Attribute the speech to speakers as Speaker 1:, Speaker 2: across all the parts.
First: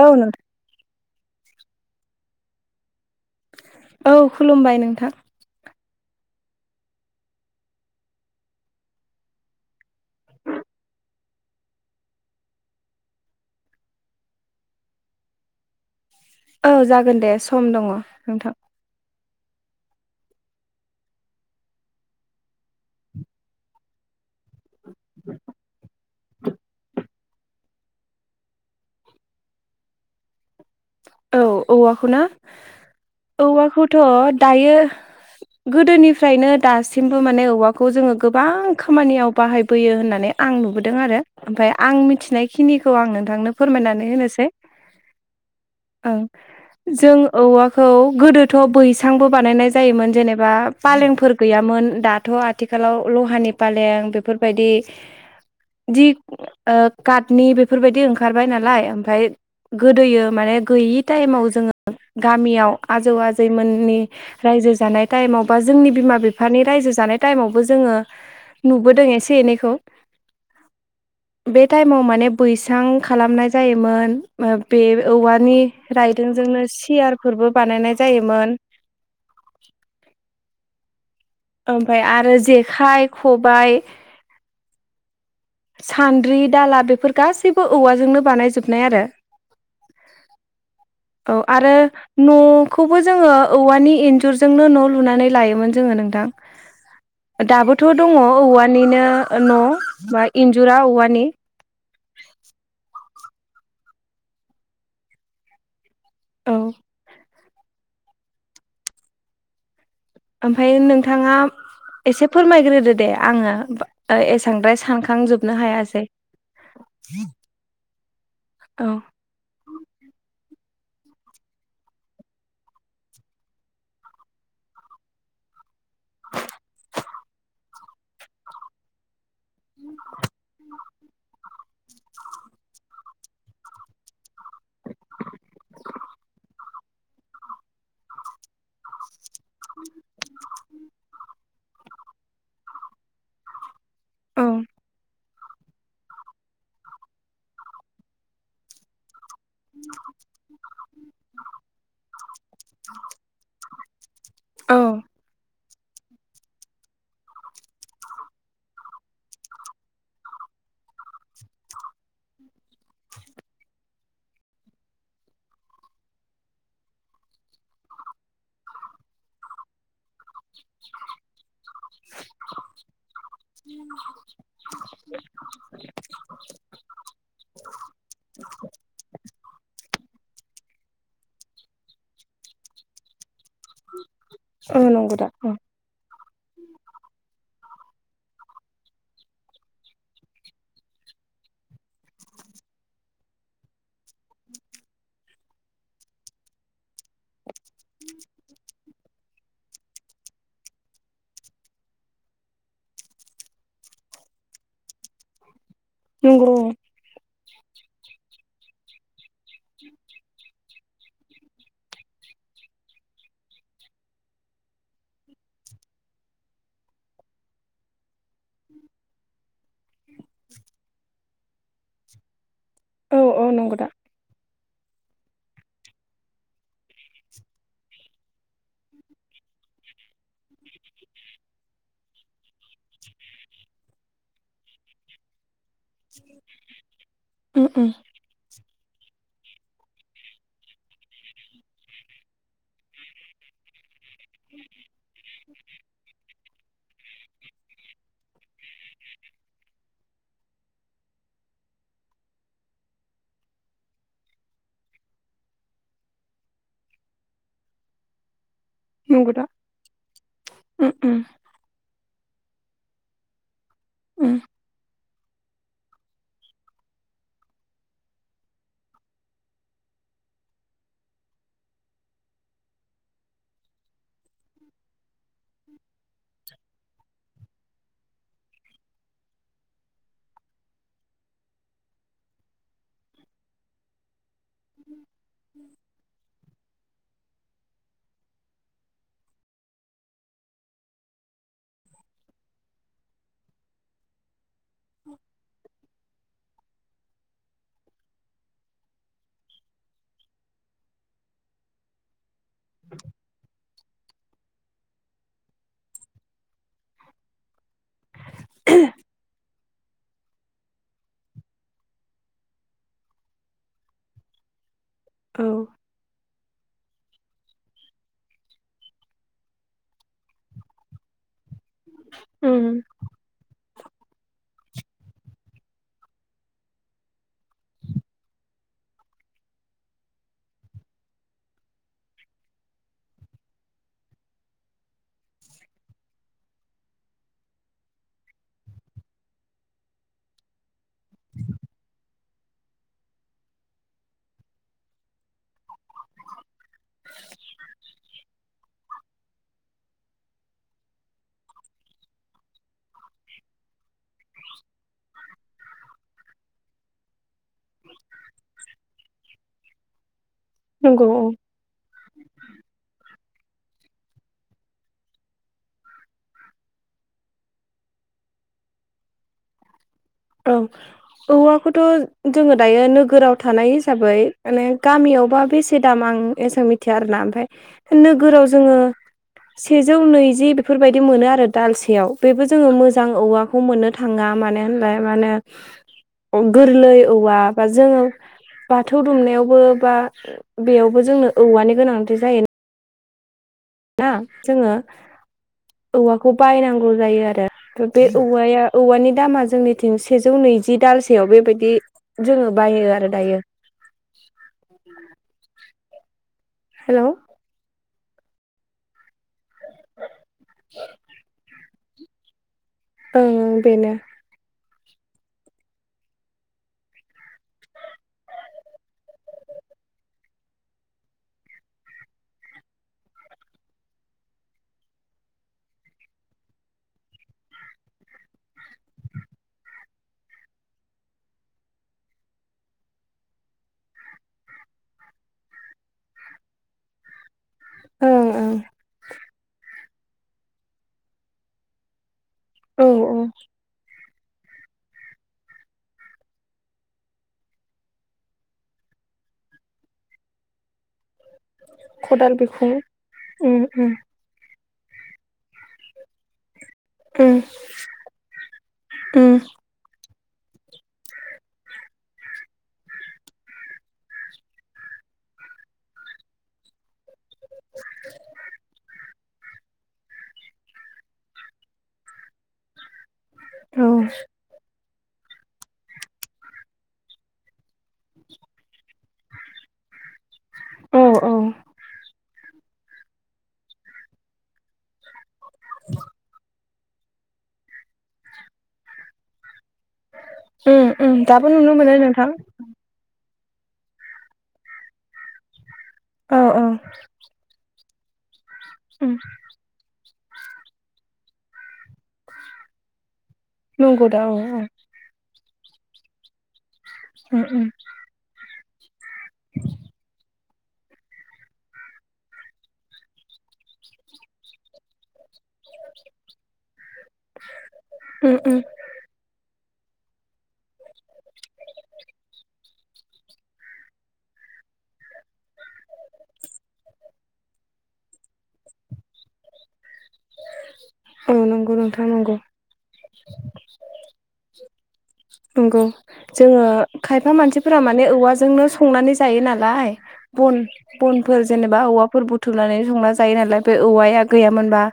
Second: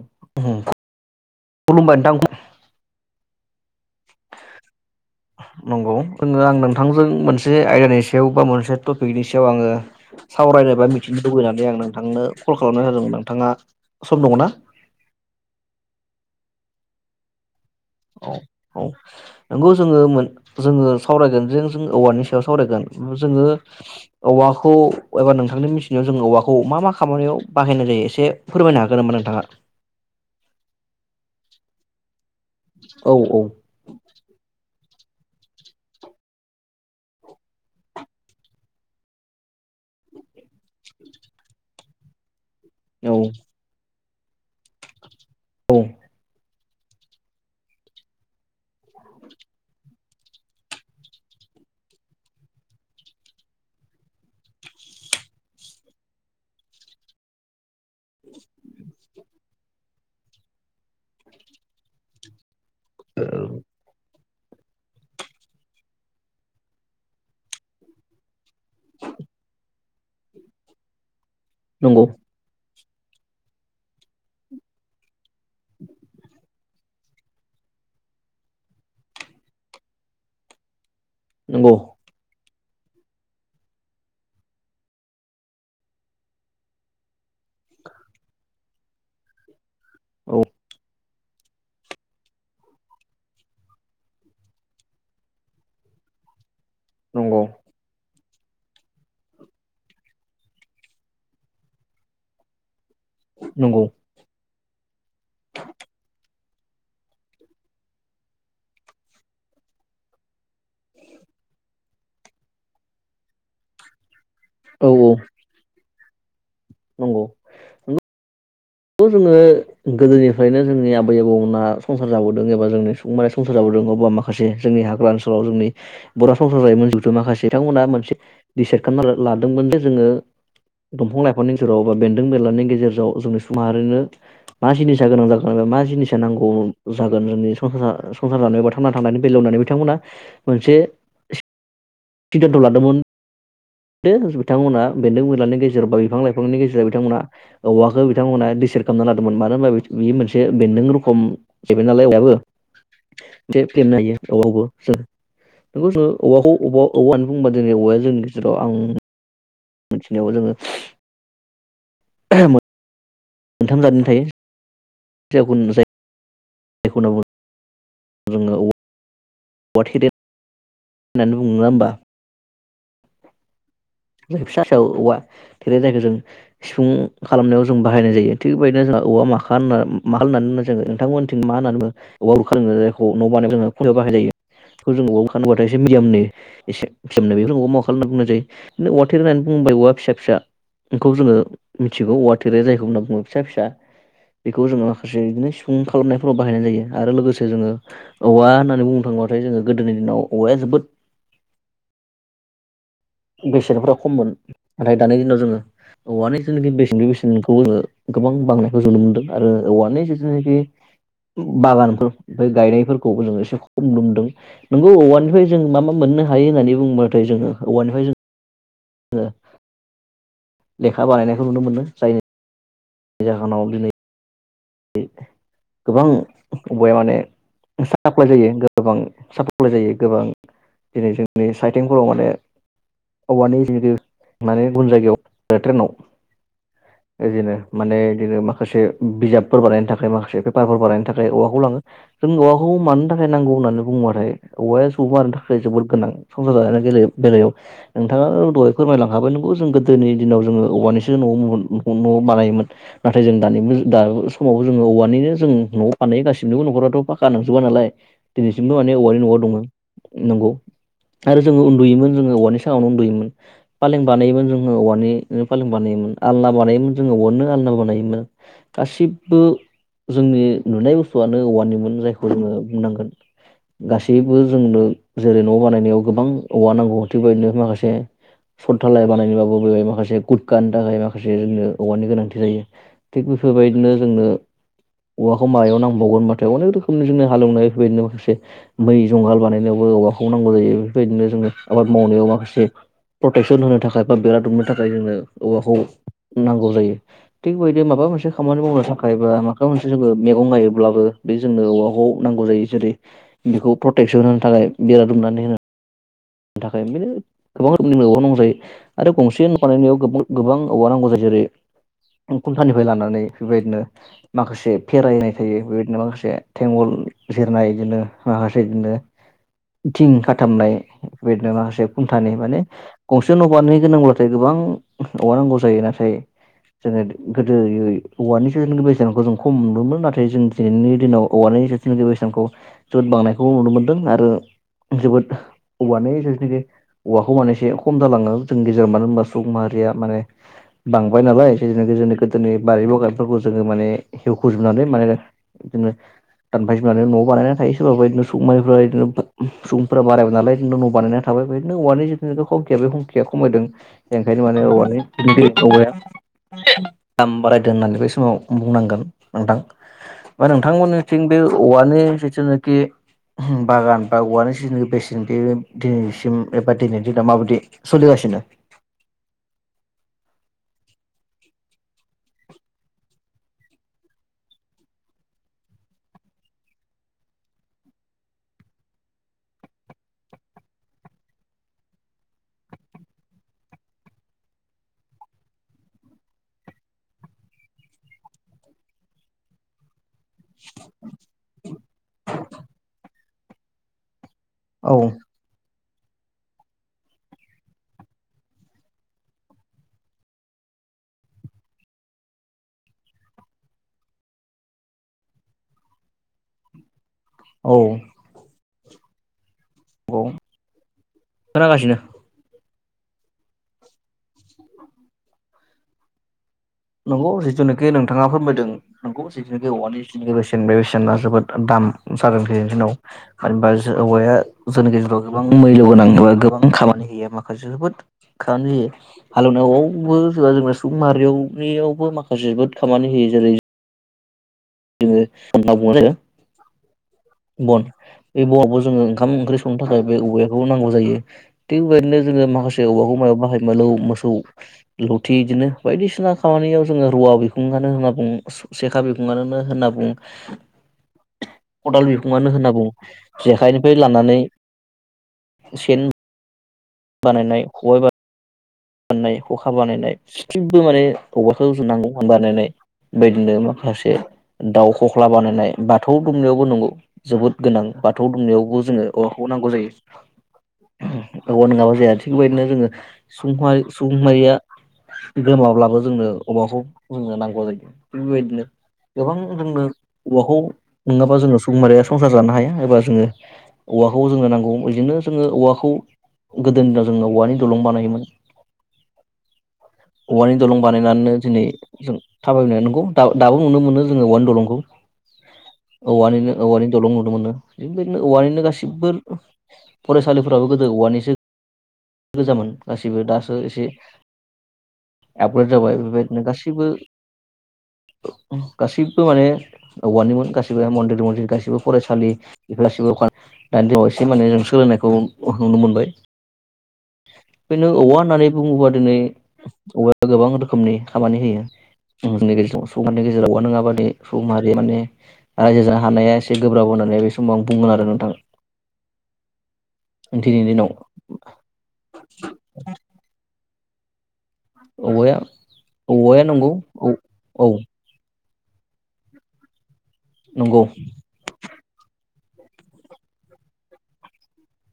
Speaker 1: औ नोंथां
Speaker 2: खुलुमबाय नोंथां
Speaker 1: औ खुलुमबाय नोंथां।
Speaker 2: नंगौ जोङो आं नोंथांजों मोनसे आयदानि सायाव बा मोनसे टपिकनि सायाव आङो सावरायनो बा मिथिनो लुबैनानै आं नोंथांनो कल खालामनाय जादोंमोन नोंथाङा सम दङ ना?
Speaker 1: औ जागोन दे सम दङ।
Speaker 2: औ
Speaker 1: नोंथां
Speaker 2: औ। नंगौ जोङो जोङो सावरायगोन जे जों औवानि सायाव सावरायगोन जोङो औवाखौ एबा नोंथांनि मिथिनायाव जों औवाखौ मा मा खामानियाव बाहायनाय जायो एसे फोरमायनो हागोन होनबा नोंथाङा?
Speaker 1: औ औवाखौ ना?
Speaker 2: औ औ।
Speaker 1: थ' दायो गोदोनिफ्रायनो दासिमबो माने औवाखौ जोङो गोबां खामानियाव बाहायबोयो होननानै आं नुबोदों आरो ओमफ्राय आं मिथिनायखिनिखौ आं
Speaker 2: औ
Speaker 1: नोंथांनो फोरमायनानै होनोसै।
Speaker 2: औ।
Speaker 1: ओं जों औवाखौ गोदोथ' बैसांबो बानायनाय जायोमोन। जेनेबा पालेंफोर गैयामोन। दाथ' आथिखालाव लहानि फालें बेफोरबायदि [unintelligible] काटनि बेफोरबायदि ओंखारबाय नालाय ओमफ्राय गोदोयो माने गैयि टाइमाव जोङो गामियाव आजौ आजैमोननि रायजो जानाय टाइमाव बा जोंनि बिमा बिफानि रायजो जानाय टाइमावबो जोङो नुबोदों एसे एनैखौ। बे टाइमाव
Speaker 2: नंगौ
Speaker 1: माने बैसां खालामनाय जायोमोन बे औवानि रायदोंजोंनो सियार फोरबो बानायनाय जायोमोन।
Speaker 2: नंगौ
Speaker 1: ओमफ्राय आरो जेखाइ, खबाय सान्द्रि दाला बेफोर गासैबो औवाजोंनो बानायजोबनाय आरो।
Speaker 2: औ।
Speaker 1: औ आरो न'खौबो जोङो औवानि एन्जुरजोंनो न' लुनानै लायोमोन जोङो नोंथां।
Speaker 2: नंगौ
Speaker 1: दाबोथ' दङ औवानिनो न' बा इन्जुरा औवानि।
Speaker 2: नंगौ।
Speaker 1: औ। ओमफायो नोंथाङा एसे फोरमायग्रोदो दे आङो एसांद्राय
Speaker 2: औ
Speaker 1: सानखांजोबनो हायासै।
Speaker 2: नंगौ
Speaker 1: औ।
Speaker 2: खौ जोङो गोदोनिफ्रायनो जोंनि आबै आबौमोना संसार जाबोदों एबा जोंनि सुबुं संसार जाबोदों नङा ओमबा, माखासे जोंनि हाग्रा ओनसोलाव जोंनि बर' संसार जायोमोन जिहथु माखासे बिथांमोना मोनसे दिसाइद खालामना लादोंमोन जे जोङो दंफां लाइफांनि गेजेराव बा बेन्दों बेलानि गेजेराव जों माहारिनो मा जिनिसा गोनां जागोना मा जिनिसा नांगौ जागोन जोंनि संसार जा संसार जानायाव बा थांना थानायनि बेलायाव होननानै बिथांमोना मोनसे सिदानथ' लादोंमोन।
Speaker 1: औ
Speaker 2: बिथांमोना बेन्दों बेलानि गेजेराव बा बिफां लाइफांनि गेजेराव बिथांमोना औवाखौ बिथांमोना दिसेर खालामना लादोंमोन मानो होनबा बे मोनसे बेन्दों रखम जाहैबाय नालाय औवायाबो। फेदेमनो हायो
Speaker 1: औ
Speaker 2: औवाखौबो [unintelligible] औवाया जोंनि [unintelligible] जेराव आं मिथिनायाव जोङो मोनथाम जादनि थायो। [unintelligible] [unintelligible] जोंङो औवा [unintelligible]
Speaker 1: [inaudible]
Speaker 2: होननानै बुङो नङा होमबा?
Speaker 1: [inaudible]
Speaker 2: जों फिसा फिसा औवा थेरेनि जायगायाव जों सिफुं खालामनायाव जों बाहायनाय जायो थिग बेबायदिनो जोंहा औवा माख होन माखा होननानै जोङ
Speaker 1: औ नंगौ दा
Speaker 2: नोंथांमोन [unintelligible] [unintelligible] खौ जोङो मिथिगौ औवा थेरे जायखौ होनना बुङो फिसा फिसा बेखौ जोङो माखासे बिदिनो सिफुं खालामनायफोराव बाहायनाय जायो आरो लोगोसे जोङो औवा होननानै बुंनो थाङोबाथाय जोङो गोदोनि दिनाव औवाया जोबोद बेसेनफ्रा खममोन नाथाय दानि दिनाव जोङो औवनो
Speaker 1: नंगौ
Speaker 2: जोंनि बेसेननि बेसेन खौ गोबां बांनायखौ नुनो मोनदों आरो औवानि जिथुनाखि बागानफोर ओमफ्राय गायनायफोरखौबो जों एसे खम नुमदों। नोंगौ औवानिफ्राय जों मा मा मोननो हायो होननानै बा बुंङोबाथाय जोङो औवानि [unintelligible] लेखा बानायनायखौ नुनो मोनो
Speaker 1: औ
Speaker 2: जायनि
Speaker 1: औ
Speaker 2: जाहोनाव
Speaker 1: नंगौ दा
Speaker 2: दिनै गोबां औवाया माने [unintelligible] दिनै जोंनि साइथिंफोराव माने औवानि जेखि माने गुबुन जायगायाव ट्रेनाव इदिनो माने इदिनो माखासे बिजाब फोर बानायनो थाखाय माखासे पेपारफोर बानायनो थाखाय औवाखौ लाङो जों औवाखौ मानो थाखाय नांगौ होननानै बुङोब औवाया सुबुं हारिनो थाखाय जोबोद गोनां संसार जानायनि बेलायाव। नोंथाङा दहाय फोरमायलांखाबाय नंगौ जों गोदोनि दिनाव जोङो औवानिसो न न'आव बानायोमोन नाथाय जों दानि मु दा समावबो जों औवानिनो जों नआव बानायगासिनोबो न'खराथ फाखा नांजोबा नालाय। दिनैसिमबो माने औवानि
Speaker 1: नंगौ
Speaker 2: न'आव
Speaker 1: दा
Speaker 2: दङ नंगौ आरो जोङो उन्दुयोमोन जोङो औवानि साङावनो उन्दुयोमोन फालें बानायोमोन जोङो औवानि। नि फालें बानायोमोन आलना बानायोमोन जोङो औवानिनो आलना बानायोमोन गासिब बो जोंनि नुनाय बुस्थुआनो औवानिमोन जायखौ जोङो बुंनांगोन गासैबो जोंनो जेरै न' बानायनायाव गोबां औवा नांगौ थिग बेबायदिनो माखासे सददालाय बानायनोबाबो बेहाय माखासे गुद गानो थाखाय माखासे जोंनो औवानि गोनांथि जायो। थिग बेफोरबायदिनो जोंङो औवाखौ मायाव नांबावगोन होनबाथाय अनेक रोखो खोम जोंनि हालेवनाय बेबायदिनो माखासे मै जंगाल बानायनायावबो औवाखौ नांगौ जायो बेफोरबायदिनो जोङो आबाद मावनायाव माखासे प्रटेकसन होनो थाखाय बेरा दुमनो थाखाय जोंनो औवाखौ नांगौ जायो थिग बेदि माबा मोनसे खामानि मावनो था खायबा माखा मोनसे जोंङो मैगं गायोब्लाबो बे जोंनो औवाखौ नांगौ जायो जेरै बेखौ प्रटेकसन होनो थाखाय बेरा दुमनानै होनो थाखायनो गोबां रोखोमनि माव नांगौ जायो आरो गंसे बानायनायाव गोबां औवा नांगौ जायो जेरै खुनटानिफ्राय लानानै बेफोरबायदिनो माखासे फेरायनाय थायो बेबायदिनो माखासे थेंगल जिरनाय इदिनो माखासे इदिनो थिं खाथामनाय इबादिनो माखासे खुन्थानि माने
Speaker 1: उम
Speaker 2: गंसे न' बानो गोनांब्लाथाय गोबां औवा नांगौ जायो नाथाय। जोङो गोदोयै औवानि जोन बे जखौ जों खम नुनोमोन नाथाय जों दिनैनि दिनाव औवानि जोंनि बैसांखौ जद बांनायखौ नुनो मोन्दों आरो जोबोद औवानि जेरनाखि औवाखौ माने एसे खम जालाङो जोंनि गेजेराव मानो होनबा सुबुं माहारिया माने बांबाय नालाय जे जनो गोदोनि गोदोनि बारि बगानफोरखौ जोङो माने हेवखजोबनानै माने बिदिनो दानफाय जोमनानै न'आव बानायनानै थायो सोरबाबा बिदिनो संनायफोरा बिदिनो सुबुंफोरा बारायबाय नालाय बिदिनो बानायना थाबाय बिदिनो औवानि जिथुनु हंखिया बे हंखिया खमायदों ओंखायनो माने औवानि दो औवाया दाम बारायदों होननानै बै समाव बुंनांगोन नोंथां बा
Speaker 1: नंगौ औ
Speaker 2: नोंथांमोननिथिं बे औवानि जिथुनाखि बागान बा औवानि जिथुनाखि बेसेन बे दिनैसिम एबा दिनैनि दिनाव माबायदि सोलिगासिनो
Speaker 1: औ औवाखौथ' जोङो दायो नोगोराव थानाय हिसाबै माने गामियावबा बेसे दाम आं एसां मिथिया आरोना ओमफाय नोगोराव जोङो सेजौ नैजि बेफोरबायदि मोनो आरो दालसेयाव बेबो जोङो मोजां औवा खौ मोननो थाङा मानो होनबा माने गोरलै औवा बा जोङो बाथौ दुमनायावबो बा बेयावबो जोंनो औवानि गोनांथि जायो ना जोङो
Speaker 2: औ
Speaker 1: औवाखौ बायनांगौ जायो आरो बे औवाया औवानि दामा जोंनिथिं सेजौ नैजि दालसेयाव बेबायदि जोङो बायो आरो दायो हेलौ
Speaker 2: औ औ खोनागासिनो
Speaker 1: ओं बेनो
Speaker 2: नोंग जिथुखि नोंथाङा फोरमायदों नोंखौ जिथुखि औवानि बेसेन बे बेसेना जोबोद दाम जादों बे जोंनाव मबा हौवाया जोंनि गेजेराव गोबां मैल्य गोनां एबा गोबां खामानि होयो माखासे जोबोद खानो जायो हालेवनायावावबो जोंहा जोंना सुबुं माहारियाव यावबो माखासे जोबोद खामानि होयो जेरै जोङो होनना बुङो आरो बन
Speaker 1: ओं
Speaker 2: बे
Speaker 1: ओं
Speaker 2: बनाव जोङो ओंखाम ओंख्रि नो थाखाय बे औवाखौ नांगौ जायो थिग बेदिनो जोङो
Speaker 1: औ
Speaker 2: माखासे औवाखौ
Speaker 1: औ
Speaker 2: मायाव बाहायो मलौ मोसौ लथि बिदिनो बायदिसिना खामानियाव जोङो रुवा बिखुं गानो होनना बुं सेखा बिगखुङानो होनना बुं खदाल बिखुङानो होनना बुङो
Speaker 1: उम उम
Speaker 2: जेखाइनिफ्राय लानानै सेन
Speaker 1: उम
Speaker 2: बानायनाय खबाय बानाय बाननाय
Speaker 1: उम
Speaker 2: खखा बानायनाय जेथिंबो माने औवाखौ नांगौ बानायनाय बेदिनो माखासे दाउ खख्ला बानायनाय बाथौ दुमनायावबो नंगौ जोबोद गोनां बाथौ दुमनायावबो जोङो औवाखौ नांगौ जायो औवा नङाबा जाया थिग बेबायदिनो जोङो [unintelligible]
Speaker 1: औ
Speaker 2: गोमाब्लाबो जोंनो औवाखौ जोंनो नांगौ जायो थिग बेबायदिनो गोबां जोंनो औवाखौ
Speaker 1: औ औ
Speaker 2: नङाबा जोङो सुबुंमाहारिया संसार जानो हाया एबा जोङो औवाखौ जोंनो नांगौ बिदिनो जोङो औवाखौ गोदोनि दिनाव जोङो औवानि दलं बानायोमोन औवानि दलं
Speaker 1: उम उम
Speaker 2: बानायनानैनो
Speaker 1: दाबो
Speaker 2: दिनै
Speaker 1: नुनो मोनो
Speaker 2: जों
Speaker 1: नोंथां
Speaker 2: थाबायनो नोंगौ दा दाबो नुनो मोनो जोङो औवानि दलंखौ
Speaker 1: औ
Speaker 2: औवानि
Speaker 1: औ
Speaker 2: औवानि दलं नुनो मोनो बेबायदिनो औवानिनो
Speaker 1: उम
Speaker 2: गासिबो फरायसालिफोराबो गोदो औवानिसो गोजामोन गासैबो दासो एसे
Speaker 1: नंगौ दा औ औ
Speaker 2: आपग्रेड जाबाय बेबायदिनो गासैबो
Speaker 1: उम उम
Speaker 2: गासिबो माने औवानिमोन गासिबो मन्दिर मन्दिर गासिबो फरायसालि गासिबो दानि दिनाव एसे माने जों सोलायनायखौ नुनो मोनबाय बेनो औवा
Speaker 1: उम
Speaker 2: होननानै
Speaker 1: उम
Speaker 2: बुङोबा दिनै औवाया गोबां रोखोमनि खामानि होयो जोंनि गेजेर सुबुंनि गेजेराव नङाबा मानि सुबुं माहारि माने रायजो जानो हानाया एसे गोब्राब होननानै बे समाव आं बुंगोन आरो नोंथां। दिनैनि दिनाव
Speaker 1: औ नंगौ नोंथां नंगौ।
Speaker 2: [inaudible] औवाया
Speaker 1: नंगौ
Speaker 2: औवाया
Speaker 1: जोङो
Speaker 2: नंगौ औ
Speaker 1: खायफा
Speaker 2: औ
Speaker 1: मानसिफोरा मान औवाजोंनो संनानै जायो नालाय बन
Speaker 2: नंगौ
Speaker 1: बन फोर जेनेबा औवाफोर बुथुमनानै संना जायो नालाय बे औवाया गैयामोनबा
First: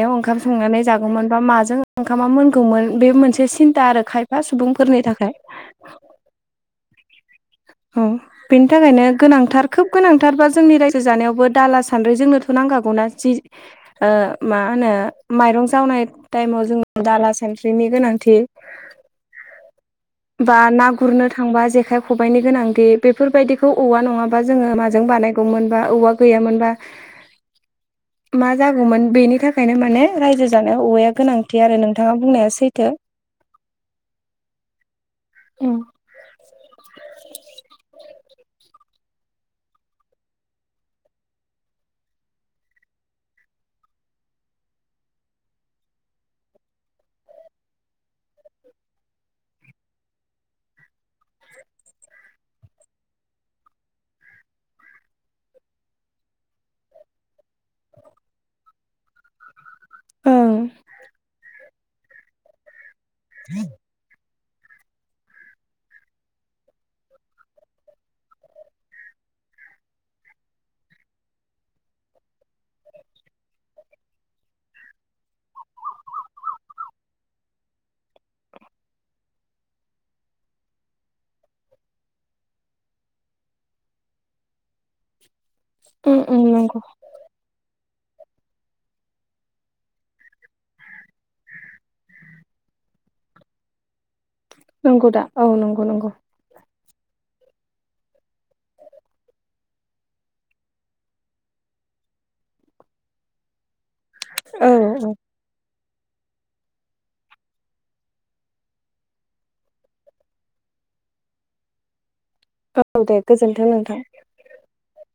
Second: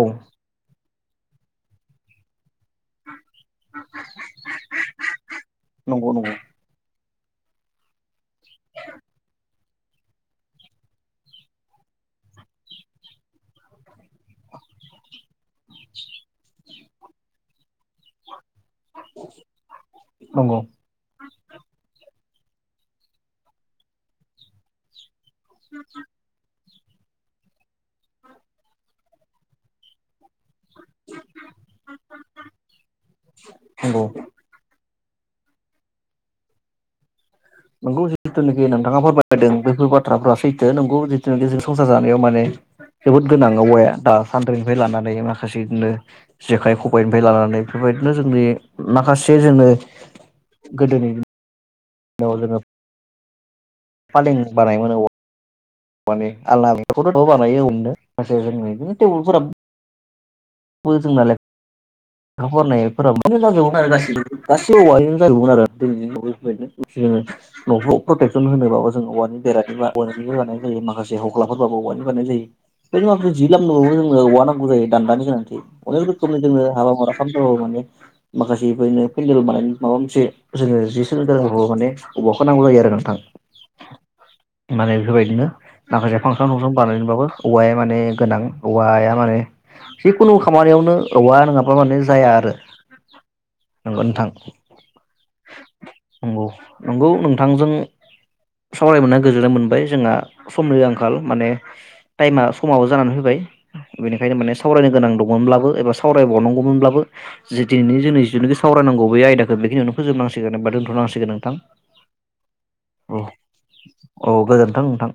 Speaker 2: औ
Speaker 1: ओंखाम संनानै जागौमोन बा माजों ओंखामा मोनगौमोन बे मोनसे सिन्था आरो खाय फा सुबुंफोरनि थाखाय।
Speaker 2: औ नंगौ
Speaker 1: औ बेनि थाखायनो गोनांथार खोब गोनांथारबा जोंनि रायजो जानायावबो दाला सान्द्रि जोंनोथ' नांखागौना जि मा होनो माइरं जावनाय टाइमाव जों दाला सा सानद्रिनि गोनां बा
Speaker 2: नंगौ
Speaker 1: ना गु ना गुरनो थांबा जेखाइ खबाइनि गोनांथि बेफोरबायदिखौ औवा नङाबा जोङो माजों बानाय गौमोन बा औवा गैयामोनबा मा जागौमोन बेनि थाखायनो माने रायजो जानायाव औवाया गोनांथि आरो नोंथाङा बुंनाया सैथो।
Speaker 2: नंगौ
Speaker 1: उम
Speaker 2: नंगौ जिथुनाखि नोंथाङा फोरमायदों बेफोर बाथ्राफ्रा सैथो नोंगौ जिथुनाखि जों संसार जानायाव माने जोबोद गोनां औवाया दा सान्द्रिनिफ्राय लानानै माखासे बिदिनो जेखाइ खबाइनिफ्राय लानानै बेफोरबायदिनो जोंनि माखासे जोङो गोदोनि खौ जोङो फालें बानायोमोन औवा वानि माने आलना बेफोरखौबो बानायो औवानिनो माखासे जोंनि बिदिनो टेबोलाफोराबो
Speaker 1: उम
Speaker 2: खौ बो जोंना लेखा फरायनायफोराव बिजोंनो जाजोबो आरो गासिबो। गासै औवानिनो जाजोबो आरो [unintelligible] न'खौ प्रटेकसन होनोबाबो जों औवानि बेरा औानि बानायनाय जायो माखासे हख्लाफोरबाबो औवानि बानायनाय जायो। बेनि उनाव जों जि लामनोबावो जोंङो औवा नांगौ जायो दानानि गोनांथि। अनेक रोखोमनि जोंनो हाबा मावनो खालामदोंबो माने माखासे बेफोरनो पेन्देल बानायनो माबा मोनसे जोङो जि सोंनो थाखायबाबो माने औवाखौ नांगौ जायो आरो नोंथां। माने बेफोरबायदिनो
Speaker 1: उम
Speaker 2: माखासे
Speaker 1: उम
Speaker 2: फांसन फांसन
Speaker 1: नंगौ
Speaker 2: बानायनोबाबो औवाया माने गोनां औवाया माने खुनु खामानियावनो औवा नङाब्ला माने जाया आरो नंगौ नोंथां।
Speaker 1: नंगौ दा औ नंगौ नंगौ
Speaker 2: नंगौ नोंथांजों सावरायमोनना गोजोननाय मोनबाय जोंहा समनि आंखाल माने टाइमा समाबो जानानै फैबाय बेनिखायनो माने
Speaker 1: औ
Speaker 2: सावरायनो गोनां ब्लाबो एबा सावरायबावनांगौमोनब्लाबो जे दिनै जों जिथुनिखि सावरायनांगौ बे आयदाखौ बेखिनियावनो फोजोबनांसिगोन होनबा दोनथ'नांसिगोन नोंथां।
Speaker 1: औ दे गोजोन्थों नोंथां।
Speaker 2: औ गोजोन्थों नोंथां।